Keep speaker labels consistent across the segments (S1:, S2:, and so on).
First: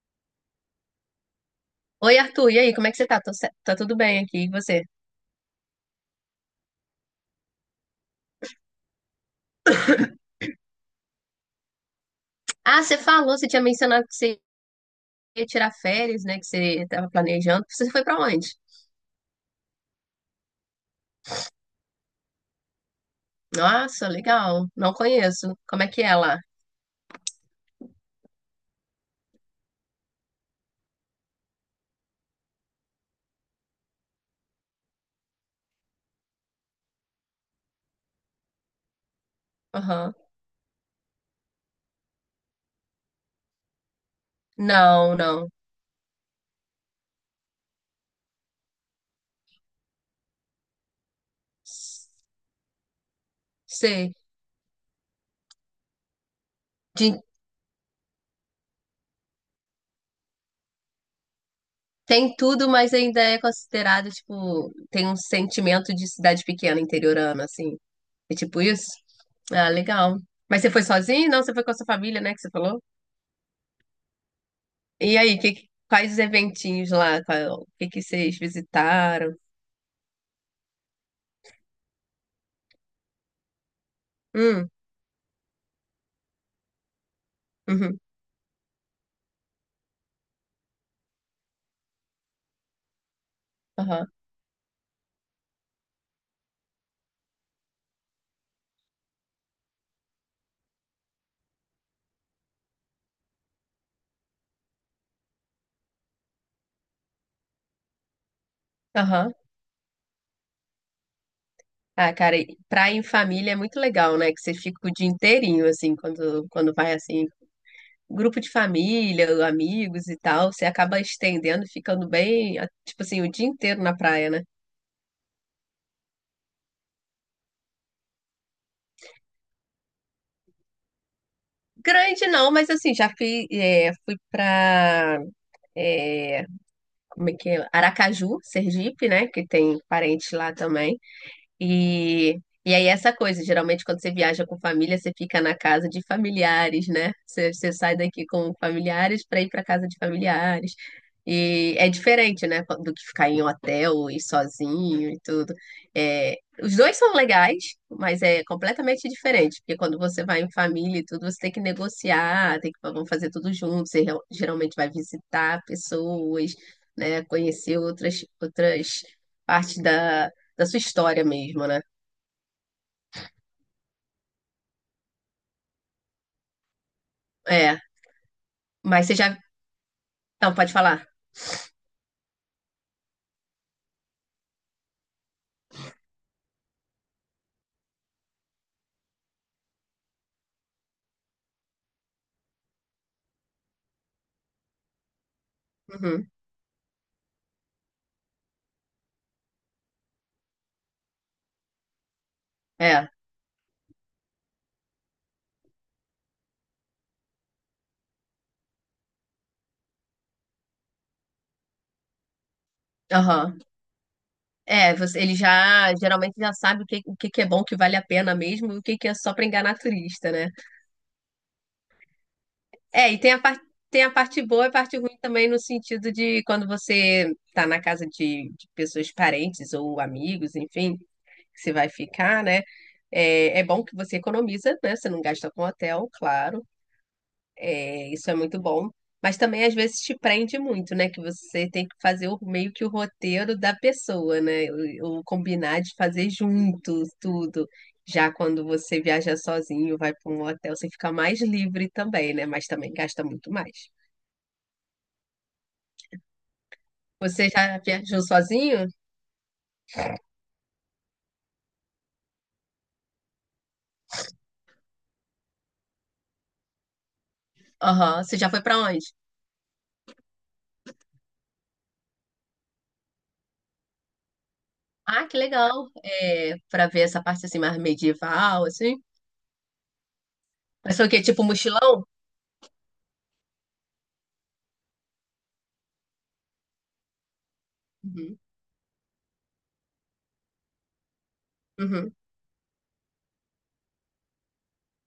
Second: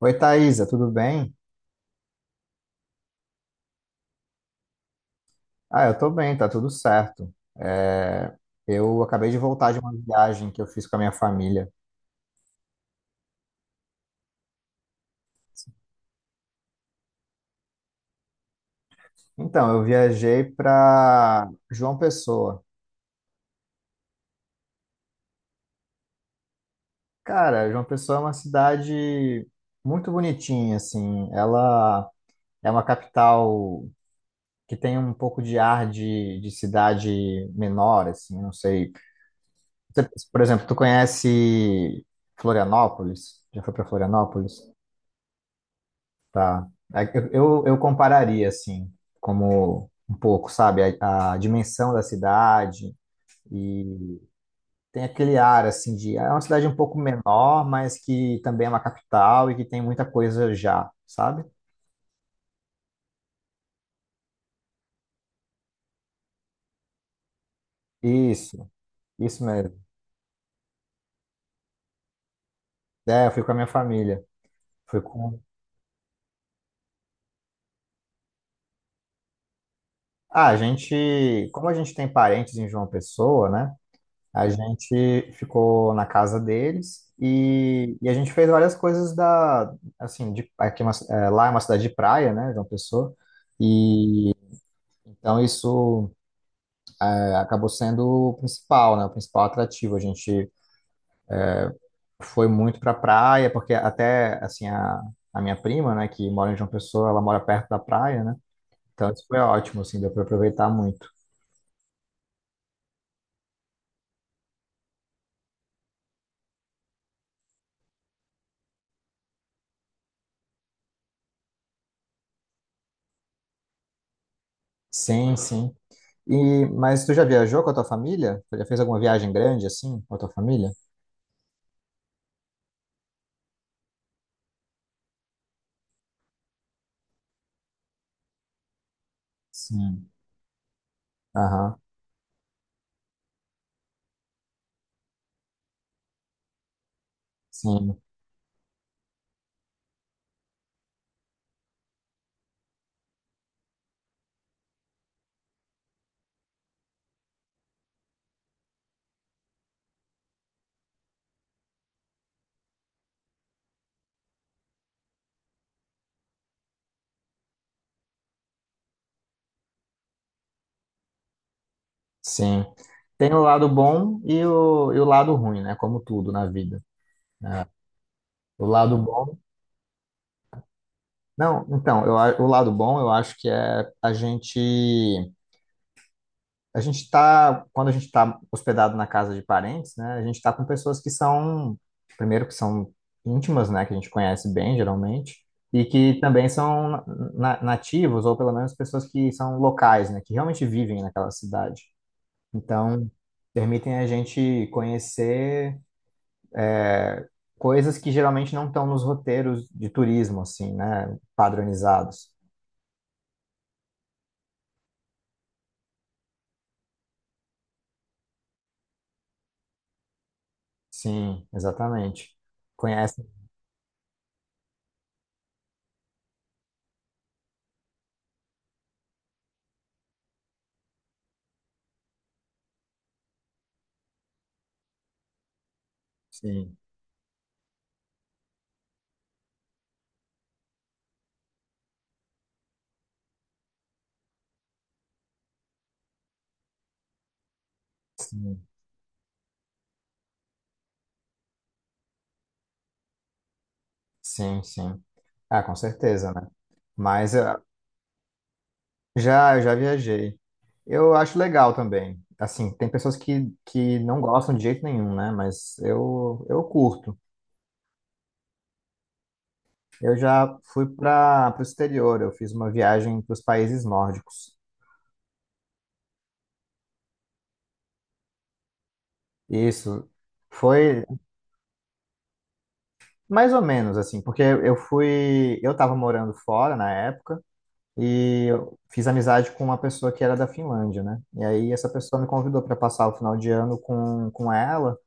S1: Oi, Thaisa, tudo bem?
S2: Oi, Arthur, e aí, como é que você tá? Tá tudo bem aqui, e você?
S1: Ah, eu tô bem, tá tudo certo. É, eu acabei de voltar de uma viagem que eu fiz com a minha família.
S2: Ah, você falou, você tinha mencionado que você ia tirar férias, né? Que você tava planejando. Você foi pra onde?
S1: Então, eu viajei para João Pessoa.
S2: Nossa, legal. Não conheço. Como é que é lá?
S1: Cara, João Pessoa é uma cidade muito bonitinha, assim. Ela é uma capital que tem um pouco de ar de cidade menor, assim, não sei.
S2: Aham.
S1: Por exemplo, tu conhece Florianópolis? Já foi para Florianópolis?
S2: Não, não.
S1: Tá. É que eu compararia, assim, como um pouco, sabe, a dimensão da cidade
S2: Sei.
S1: e tem aquele ar, assim, de... É uma cidade um pouco
S2: De-
S1: menor, mas que também é uma capital e que tem muita coisa já, sabe?
S2: Tem tudo, mas ainda é considerado, tipo, tem um sentimento de cidade pequena, interiorana, assim. É tipo
S1: Isso,
S2: isso?
S1: isso
S2: Ah,
S1: mesmo.
S2: legal. Mas você foi sozinho? Não, você foi com a sua família, né? Que você falou?
S1: É, eu fui com a minha família. Fui
S2: E aí,
S1: com...
S2: quais eventinhos lá? O que que vocês visitaram?
S1: Ah, a gente... Como a gente tem parentes em João Pessoa, né? A
S2: Hum,
S1: gente ficou na casa deles e,
S2: uhum,
S1: e a gente fez várias coisas da, assim, de, é, lá é uma cidade de praia, né, João Pessoa,
S2: aham,
S1: e então isso é, acabou sendo o principal, né, o principal atrativo. A gente foi muito para praia, porque até, assim, a minha prima, né, que mora em João Pessoa, ela mora perto da praia, né, então isso
S2: aham.
S1: foi ótimo, assim, deu para aproveitar muito.
S2: Ah, cara, e praia em família é muito legal, né? Que você fica o dia inteirinho, assim, quando vai, assim, grupo de família, amigos e tal, você acaba estendendo, ficando bem, ah, tipo assim, o dia inteiro na praia, né?
S1: Sim, sim. E, mas tu já viajou com a tua família? Tu já fez alguma viagem grande, assim, com a tua família?
S2: Grande não, mas assim, já fui, é, fui pra, é, como é que é? Aracaju, Sergipe, né? Que tem
S1: Sim.
S2: parente lá também.
S1: Aham,
S2: E, e aí essa coisa, geralmente quando você viaja com família, você fica na casa de familiares, né? Você sai
S1: sim,
S2: daqui com familiares para ir para casa de familiares. E é diferente, né, do que ficar em hotel e sozinho e tudo. É, os dois são legais, mas é completamente diferente, porque quando você vai em família e tudo, você tem que negociar, tem que vamos fazer tudo junto, geralmente vai visitar pessoas, né, conhecer outras parte da da sua história mesmo, né?
S1: sim. Tem o lado bom e o lado ruim, né? Como tudo na vida.
S2: É,
S1: O lado
S2: mas você
S1: bom.
S2: já. Não, pode falar.
S1: Não, então, o lado bom eu acho que é a gente. Quando a gente está hospedado na casa de parentes, né? A gente está com pessoas que são. Primeiro, que são íntimas, né? Que a gente conhece bem, geralmente. E que
S2: Uhum.
S1: também são nativos, ou pelo menos pessoas que são locais, né? Que realmente vivem naquela cidade.
S2: É.
S1: Então permitem a gente conhecer coisas que geralmente não estão nos roteiros de turismo, assim, né? Padronizados.
S2: Aham. É, você, ele já geralmente já sabe o que que é bom, o que vale a pena mesmo, e o que que é só pra enganar turista, né?
S1: Sim, exatamente.
S2: É, e
S1: Conhece?
S2: tem a parte boa e a parte ruim também no sentido de quando você tá na casa de pessoas parentes ou amigos, enfim, que você vai ficar, né? É, é bom que você economiza, né? Você não gasta com hotel, claro.
S1: Sim,
S2: É, isso é muito bom. Mas também às vezes te prende muito, né? Que você tem que meio que o roteiro da pessoa, né? O combinar de fazer juntos tudo. Já quando
S1: sim,
S2: você viaja sozinho, vai para um hotel, você fica mais livre também, né? Mas também gasta muito mais.
S1: sim, sim. Ah, com certeza, né? Mas
S2: Você já viajou sozinho?
S1: já viajei. Eu acho legal também. Assim, tem pessoas que não gostam de jeito nenhum, né? Mas eu curto.
S2: Aham. Você já foi para onde?
S1: Eu já fui para o exterior, eu fiz uma viagem para os países nórdicos.
S2: Ah, que legal. É, para ver essa parte assim mais medieval, assim.
S1: Isso.
S2: Mas
S1: Foi,
S2: foi o quê? Tipo mochilão?
S1: mais ou menos, assim, porque eu fui. Eu tava morando fora na época
S2: Uhum.
S1: e eu fiz amizade com uma pessoa que era da Finlândia, né? E aí essa
S2: Uhum.
S1: pessoa me convidou para passar o final de ano com ela.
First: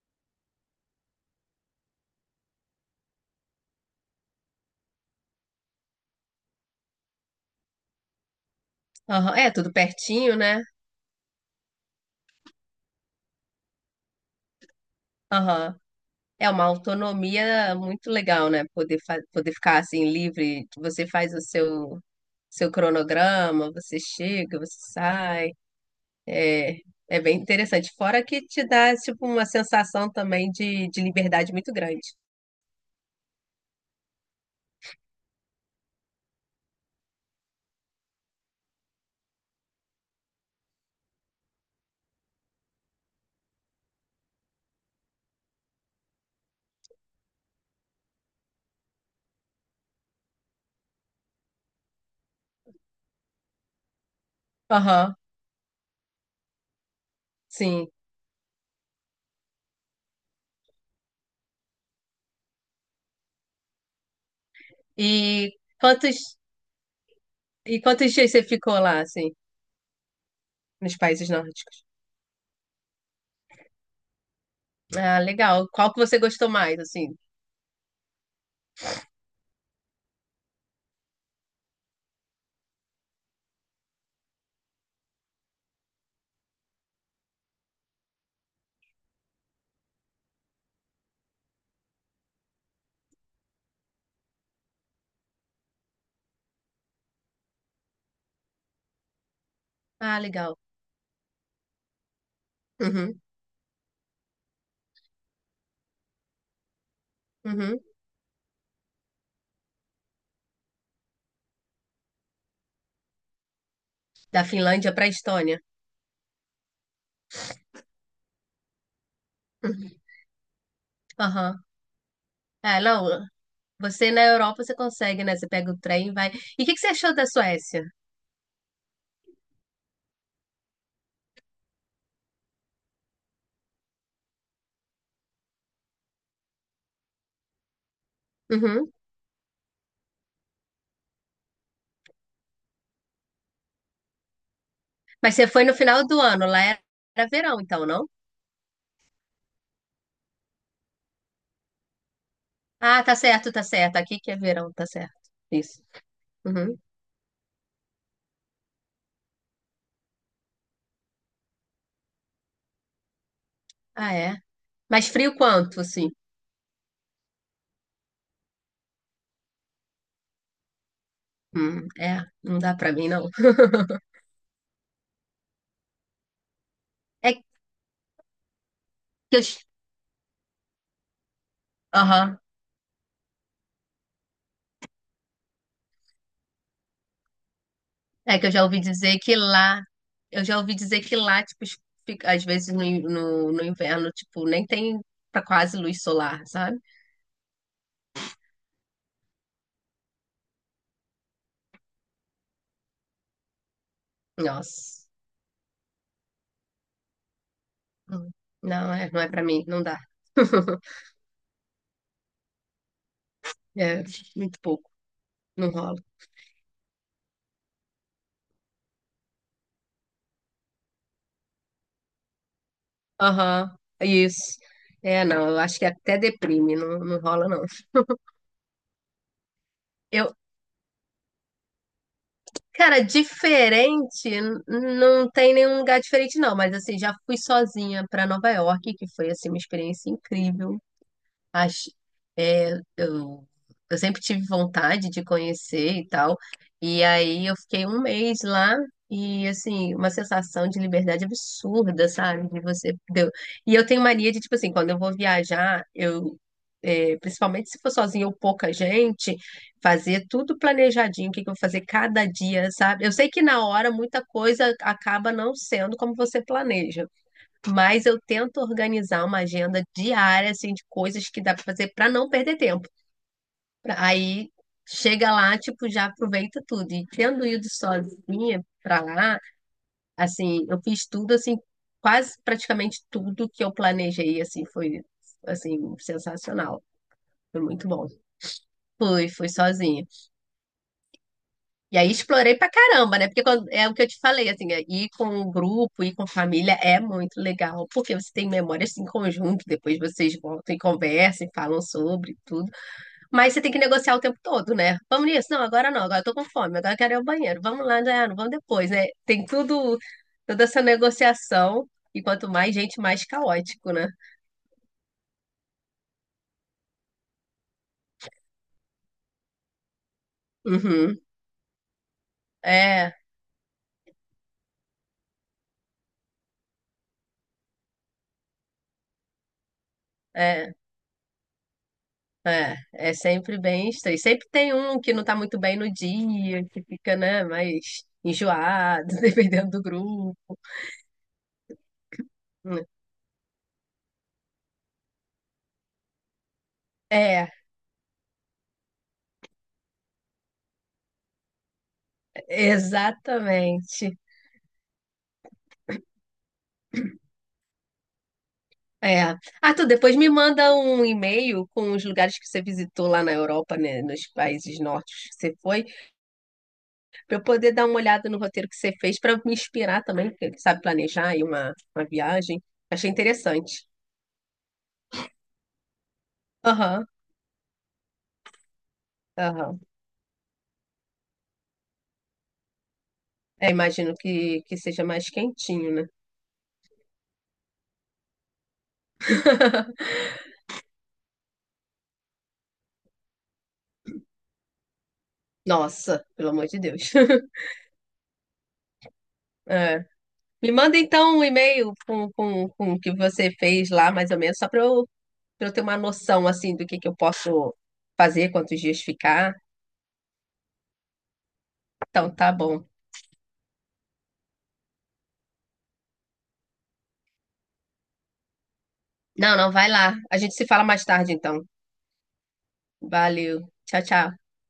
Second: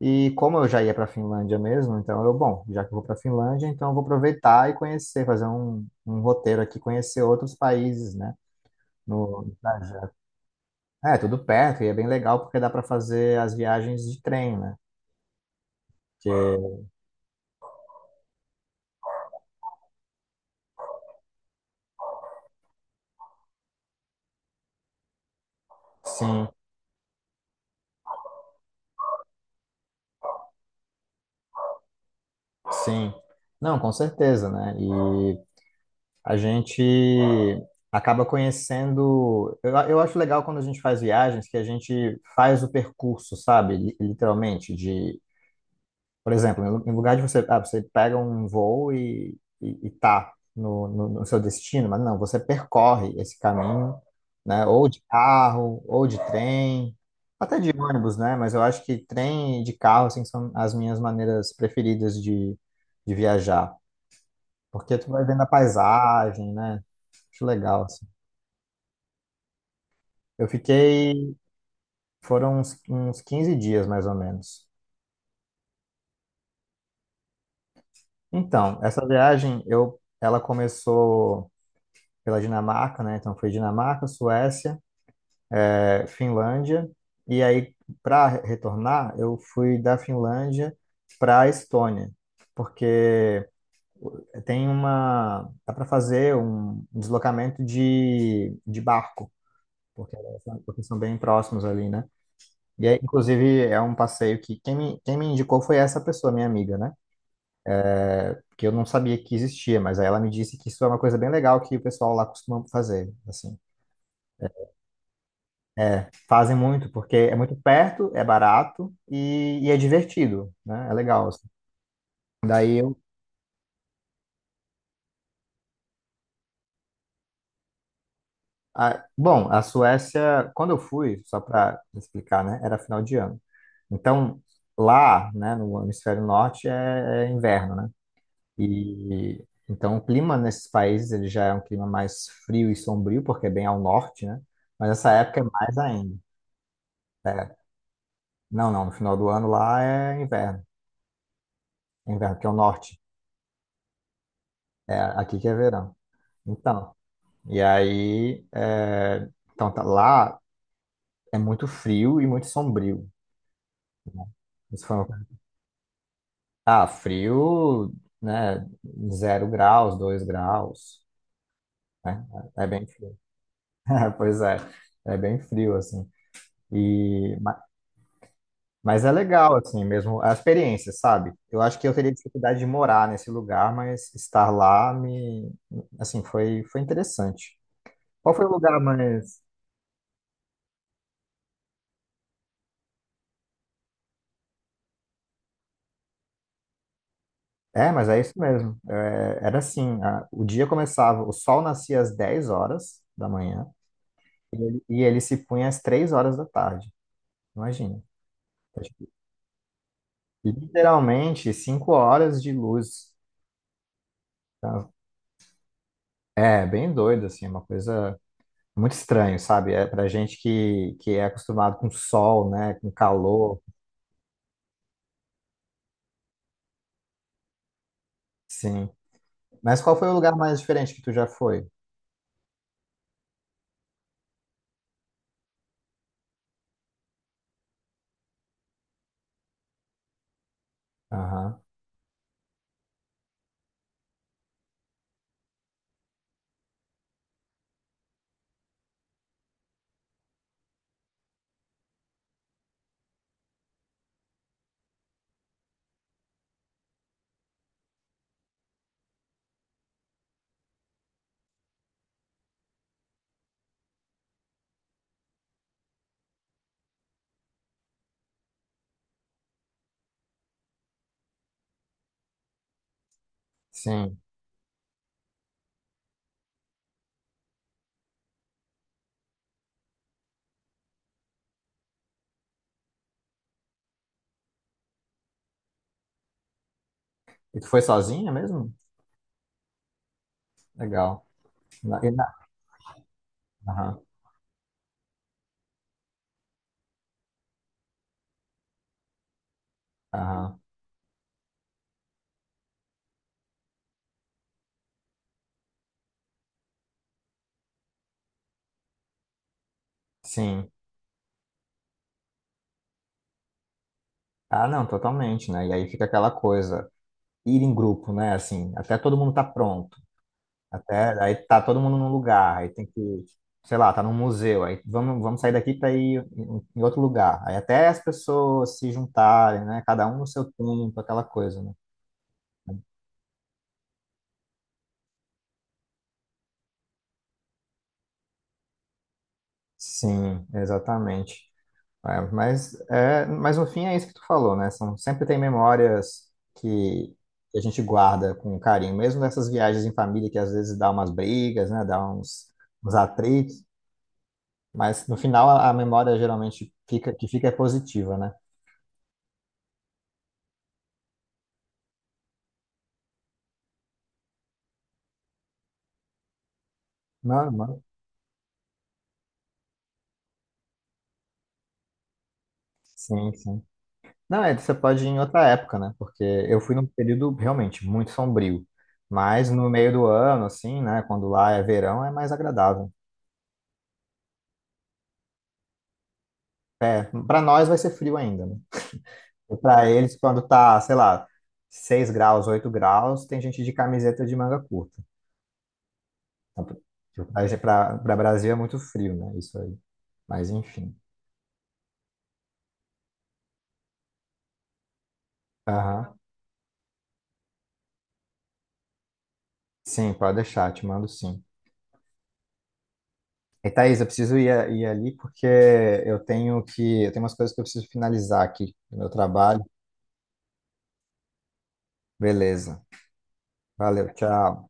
S1: E como eu já ia para Finlândia mesmo, então eu, bom, já que eu vou para Finlândia, então eu vou aproveitar e conhecer, fazer um, um roteiro aqui, conhecer outros países, né?
S2: Aham.
S1: No,
S2: É,
S1: no
S2: tudo
S1: trajeto.
S2: pertinho, né?
S1: É, tudo perto e é bem legal porque dá para fazer as viagens de trem, né?
S2: Aham. É uma
S1: Porque,
S2: autonomia muito legal, né? Poder ficar assim livre, que você faz o seu, seu cronograma, você chega, você sai.
S1: sim,
S2: É, é bem interessante. Fora que te dá tipo uma sensação também de liberdade muito grande.
S1: sim. Não, com certeza, né? E a gente acaba conhecendo. Eu acho legal quando a gente faz viagens que a gente faz o percurso, sabe? Literalmente, de, por exemplo, em lugar de você, ah, você pega um voo e, e tá no seu destino, mas não, você percorre esse caminho, né? Ou de
S2: Aham,
S1: carro, ou de trem, até de
S2: sim.
S1: ônibus, né? Mas eu acho que trem e de carro, assim, são as minhas maneiras preferidas de viajar. Porque tu
S2: E
S1: vai vendo a
S2: quantos,
S1: paisagem, né? Acho
S2: e
S1: legal, assim.
S2: quantos dias você ficou lá, assim,
S1: Eu
S2: nos países
S1: fiquei,
S2: nórdicos?
S1: foram uns, uns 15 dias mais ou menos.
S2: Ah, legal. Qual que você gostou mais, assim?
S1: Então, essa viagem, eu, ela começou pela Dinamarca, né? Então foi Dinamarca, Suécia, Finlândia, e aí para retornar, eu fui da Finlândia para Estônia, porque tem uma, dá para fazer um deslocamento de barco, porque,
S2: Ah, legal.
S1: porque são bem próximos ali, né? E aí,
S2: Uhum,
S1: inclusive, é um passeio que quem me indicou foi essa pessoa, minha amiga, né?
S2: uhum.
S1: Que eu não sabia que existia, mas aí ela me disse que isso é uma coisa bem legal que o pessoal lá costuma fazer, assim.
S2: Da Finlândia para a Estônia.
S1: Fazem muito, porque é muito perto, é barato e é
S2: Uhum.
S1: divertido, né? É legal, assim.
S2: Aham.
S1: Daí
S2: É,
S1: eu...
S2: não. Você na Europa, você consegue, né? Você pega o trem e vai. E o que que você achou da Suécia?
S1: bom, a Suécia, quando eu fui, só para explicar, né? Era final de ano. Então, lá, né, no hemisfério norte, é inverno, né?
S2: Uhum.
S1: E então o clima nesses países ele já é um clima mais frio e sombrio, porque é bem ao norte, né? Mas essa
S2: Mas
S1: época é
S2: você foi no
S1: mais
S2: final
S1: ainda.
S2: do ano, lá era
S1: É,
S2: verão, então, não?
S1: não, não, no final do ano lá é inverno. É inverno, que é o norte.
S2: Ah, tá certo, tá certo. Aqui que é verão, tá
S1: É,
S2: certo.
S1: aqui que é
S2: Isso.
S1: verão.
S2: Uhum.
S1: Então, e aí, é, então tá, lá é muito frio e muito sombrio.
S2: Ah,
S1: Né?
S2: é.
S1: Isso foi uma...
S2: Mas frio
S1: coisa.
S2: quanto, assim?
S1: Ah, frio, né? 0 graus, 2 graus,
S2: É,
S1: né?
S2: não
S1: É
S2: dá
S1: bem
S2: pra mim,
S1: frio.
S2: não.
S1: Pois é, é bem frio, assim.
S2: É
S1: E
S2: que
S1: Mas é
S2: eu.
S1: legal, assim, mesmo a experiência, sabe? Eu acho que eu teria
S2: Aham.
S1: dificuldade de morar nesse lugar, mas estar lá me, assim, foi, interessante. Qual
S2: É
S1: foi
S2: que
S1: o
S2: eu já ouvi
S1: lugar
S2: dizer que
S1: mais...
S2: lá, eu já ouvi dizer que lá, tipo, às vezes no inverno, tipo, nem tem pra quase luz solar, sabe?
S1: É, mas é isso mesmo. É, era assim, o dia começava, o sol nascia às 10 horas da manhã e
S2: Nossa.
S1: ele se punha às 3 horas da tarde. Imagina.
S2: Hum.
S1: É,
S2: Não,
S1: tipo,
S2: é, não é pra mim, não dá.
S1: literalmente 5 horas de luz.
S2: É, muito pouco,
S1: Então,
S2: não rola.
S1: é, bem doido, assim, é uma coisa muito estranho, sabe? É pra gente que é acostumado com sol, né? Com calor,
S2: Aham, isso. É, não, eu acho que até deprime, não, não rola, não.
S1: sim. Mas qual foi o lugar
S2: Eu,
S1: mais diferente que tu já foi?
S2: cara, diferente, não tem nenhum lugar diferente, não, mas assim, já fui sozinha pra Nova York, que foi, assim, uma experiência incrível.
S1: Aham,
S2: Acho, é, eu, eu sempre tive vontade de conhecer e tal. E aí eu fiquei um mês lá e assim, uma sensação de liberdade absurda, sabe? De você deu. E eu tenho mania de, tipo assim, quando eu vou viajar, eu é, principalmente se for sozinha ou pouca gente, fazer tudo planejadinho, o que que eu vou fazer cada dia, sabe? Eu sei que na hora muita coisa acaba não sendo como você planeja. Mas eu tento organizar uma agenda diária, assim, de coisas que dá pra fazer pra não perder tempo.
S1: sim.
S2: Aí chega lá, tipo, já aproveita tudo. E tendo ido sozinha pra lá, assim, eu fiz tudo, assim, quase praticamente tudo que eu planejei, assim, foi, assim, sensacional.
S1: E
S2: Foi
S1: tu foi
S2: muito bom.
S1: sozinha mesmo?
S2: Fui sozinha.
S1: Legal.
S2: E
S1: Na- e
S2: aí
S1: na-
S2: explorei pra caramba, né? É o
S1: Aham,
S2: que eu te falei, assim, é, ir com um grupo, ir com família é muito legal, porque você tem memórias em conjunto, depois vocês
S1: aham,
S2: voltam e conversam e falam sobre tudo. Mas você tem que negociar o tempo todo, né? Vamos nisso? Não, agora não, agora eu tô com fome, agora eu quero ir ao banheiro. Vamos lá, né? Não, vamos depois, né? Tem tudo, toda
S1: sim.
S2: essa negociação, e quanto mais gente, mais caótico, né?
S1: Ah, não, totalmente, né? E aí fica aquela coisa, ir em grupo, né? Assim, até todo mundo tá pronto. Até
S2: Uhum.
S1: aí tá todo mundo num lugar, aí tem que,
S2: É,
S1: sei lá, tá num museu, aí vamos, vamos sair daqui para ir em outro lugar. Aí até as pessoas se juntarem, né? Cada um no seu
S2: é.
S1: tempo, aquela coisa, né?
S2: É, é sempre bem estranho. Sempre tem um que não tá muito bem no dia, que fica, né, mais enjoado, dependendo do grupo.
S1: Sim, exatamente. Mas no fim é isso que tu falou, né? Sempre tem memórias que,
S2: É,
S1: a gente guarda com carinho, mesmo nessas viagens em família que às vezes dá umas brigas, né? Dá uns atritos,
S2: exatamente.
S1: mas no final a memória geralmente fica, que fica é positiva, né?
S2: É. Ah, tu depois me manda um e-mail com os lugares que você visitou lá na Europa, né, nos países nórdicos que você foi, para eu poder
S1: Não,
S2: dar uma olhada no roteiro que você fez, para me inspirar também, porque sabe planejar aí uma viagem. Achei
S1: sim, sim.
S2: interessante.
S1: Não, é, você pode ir em outra época, né? Porque eu fui num
S2: Aham,
S1: período realmente muito sombrio. Mas no
S2: aham.
S1: meio do ano, assim, né? Quando lá é verão, é mais agradável.
S2: É, imagino que seja mais quentinho, né?
S1: Para nós vai ser frio ainda, né? E para eles, quando tá, sei lá, 6 graus, 8 graus, tem gente de camiseta de manga curta.
S2: Nossa, pelo amor de Deus.
S1: Então, para Brasil é muito frio, né? Isso aí.
S2: É.
S1: Mas
S2: Me
S1: enfim.
S2: manda então um e-mail com o que você fez lá, mais ou menos, só para eu ter uma
S1: Aham.
S2: noção assim do que eu posso fazer, quantos dias ficar.
S1: Sim, pode deixar, te mando sim.
S2: Então, tá bom.
S1: E Thaís, eu preciso ir, ir ali porque eu tenho que, eu tenho umas coisas que eu preciso finalizar aqui no meu
S2: Não,
S1: trabalho.
S2: não, vai lá. A gente se fala mais tarde, então.
S1: Beleza.
S2: Valeu. Tchau,
S1: Valeu,
S2: tchau.
S1: tchau.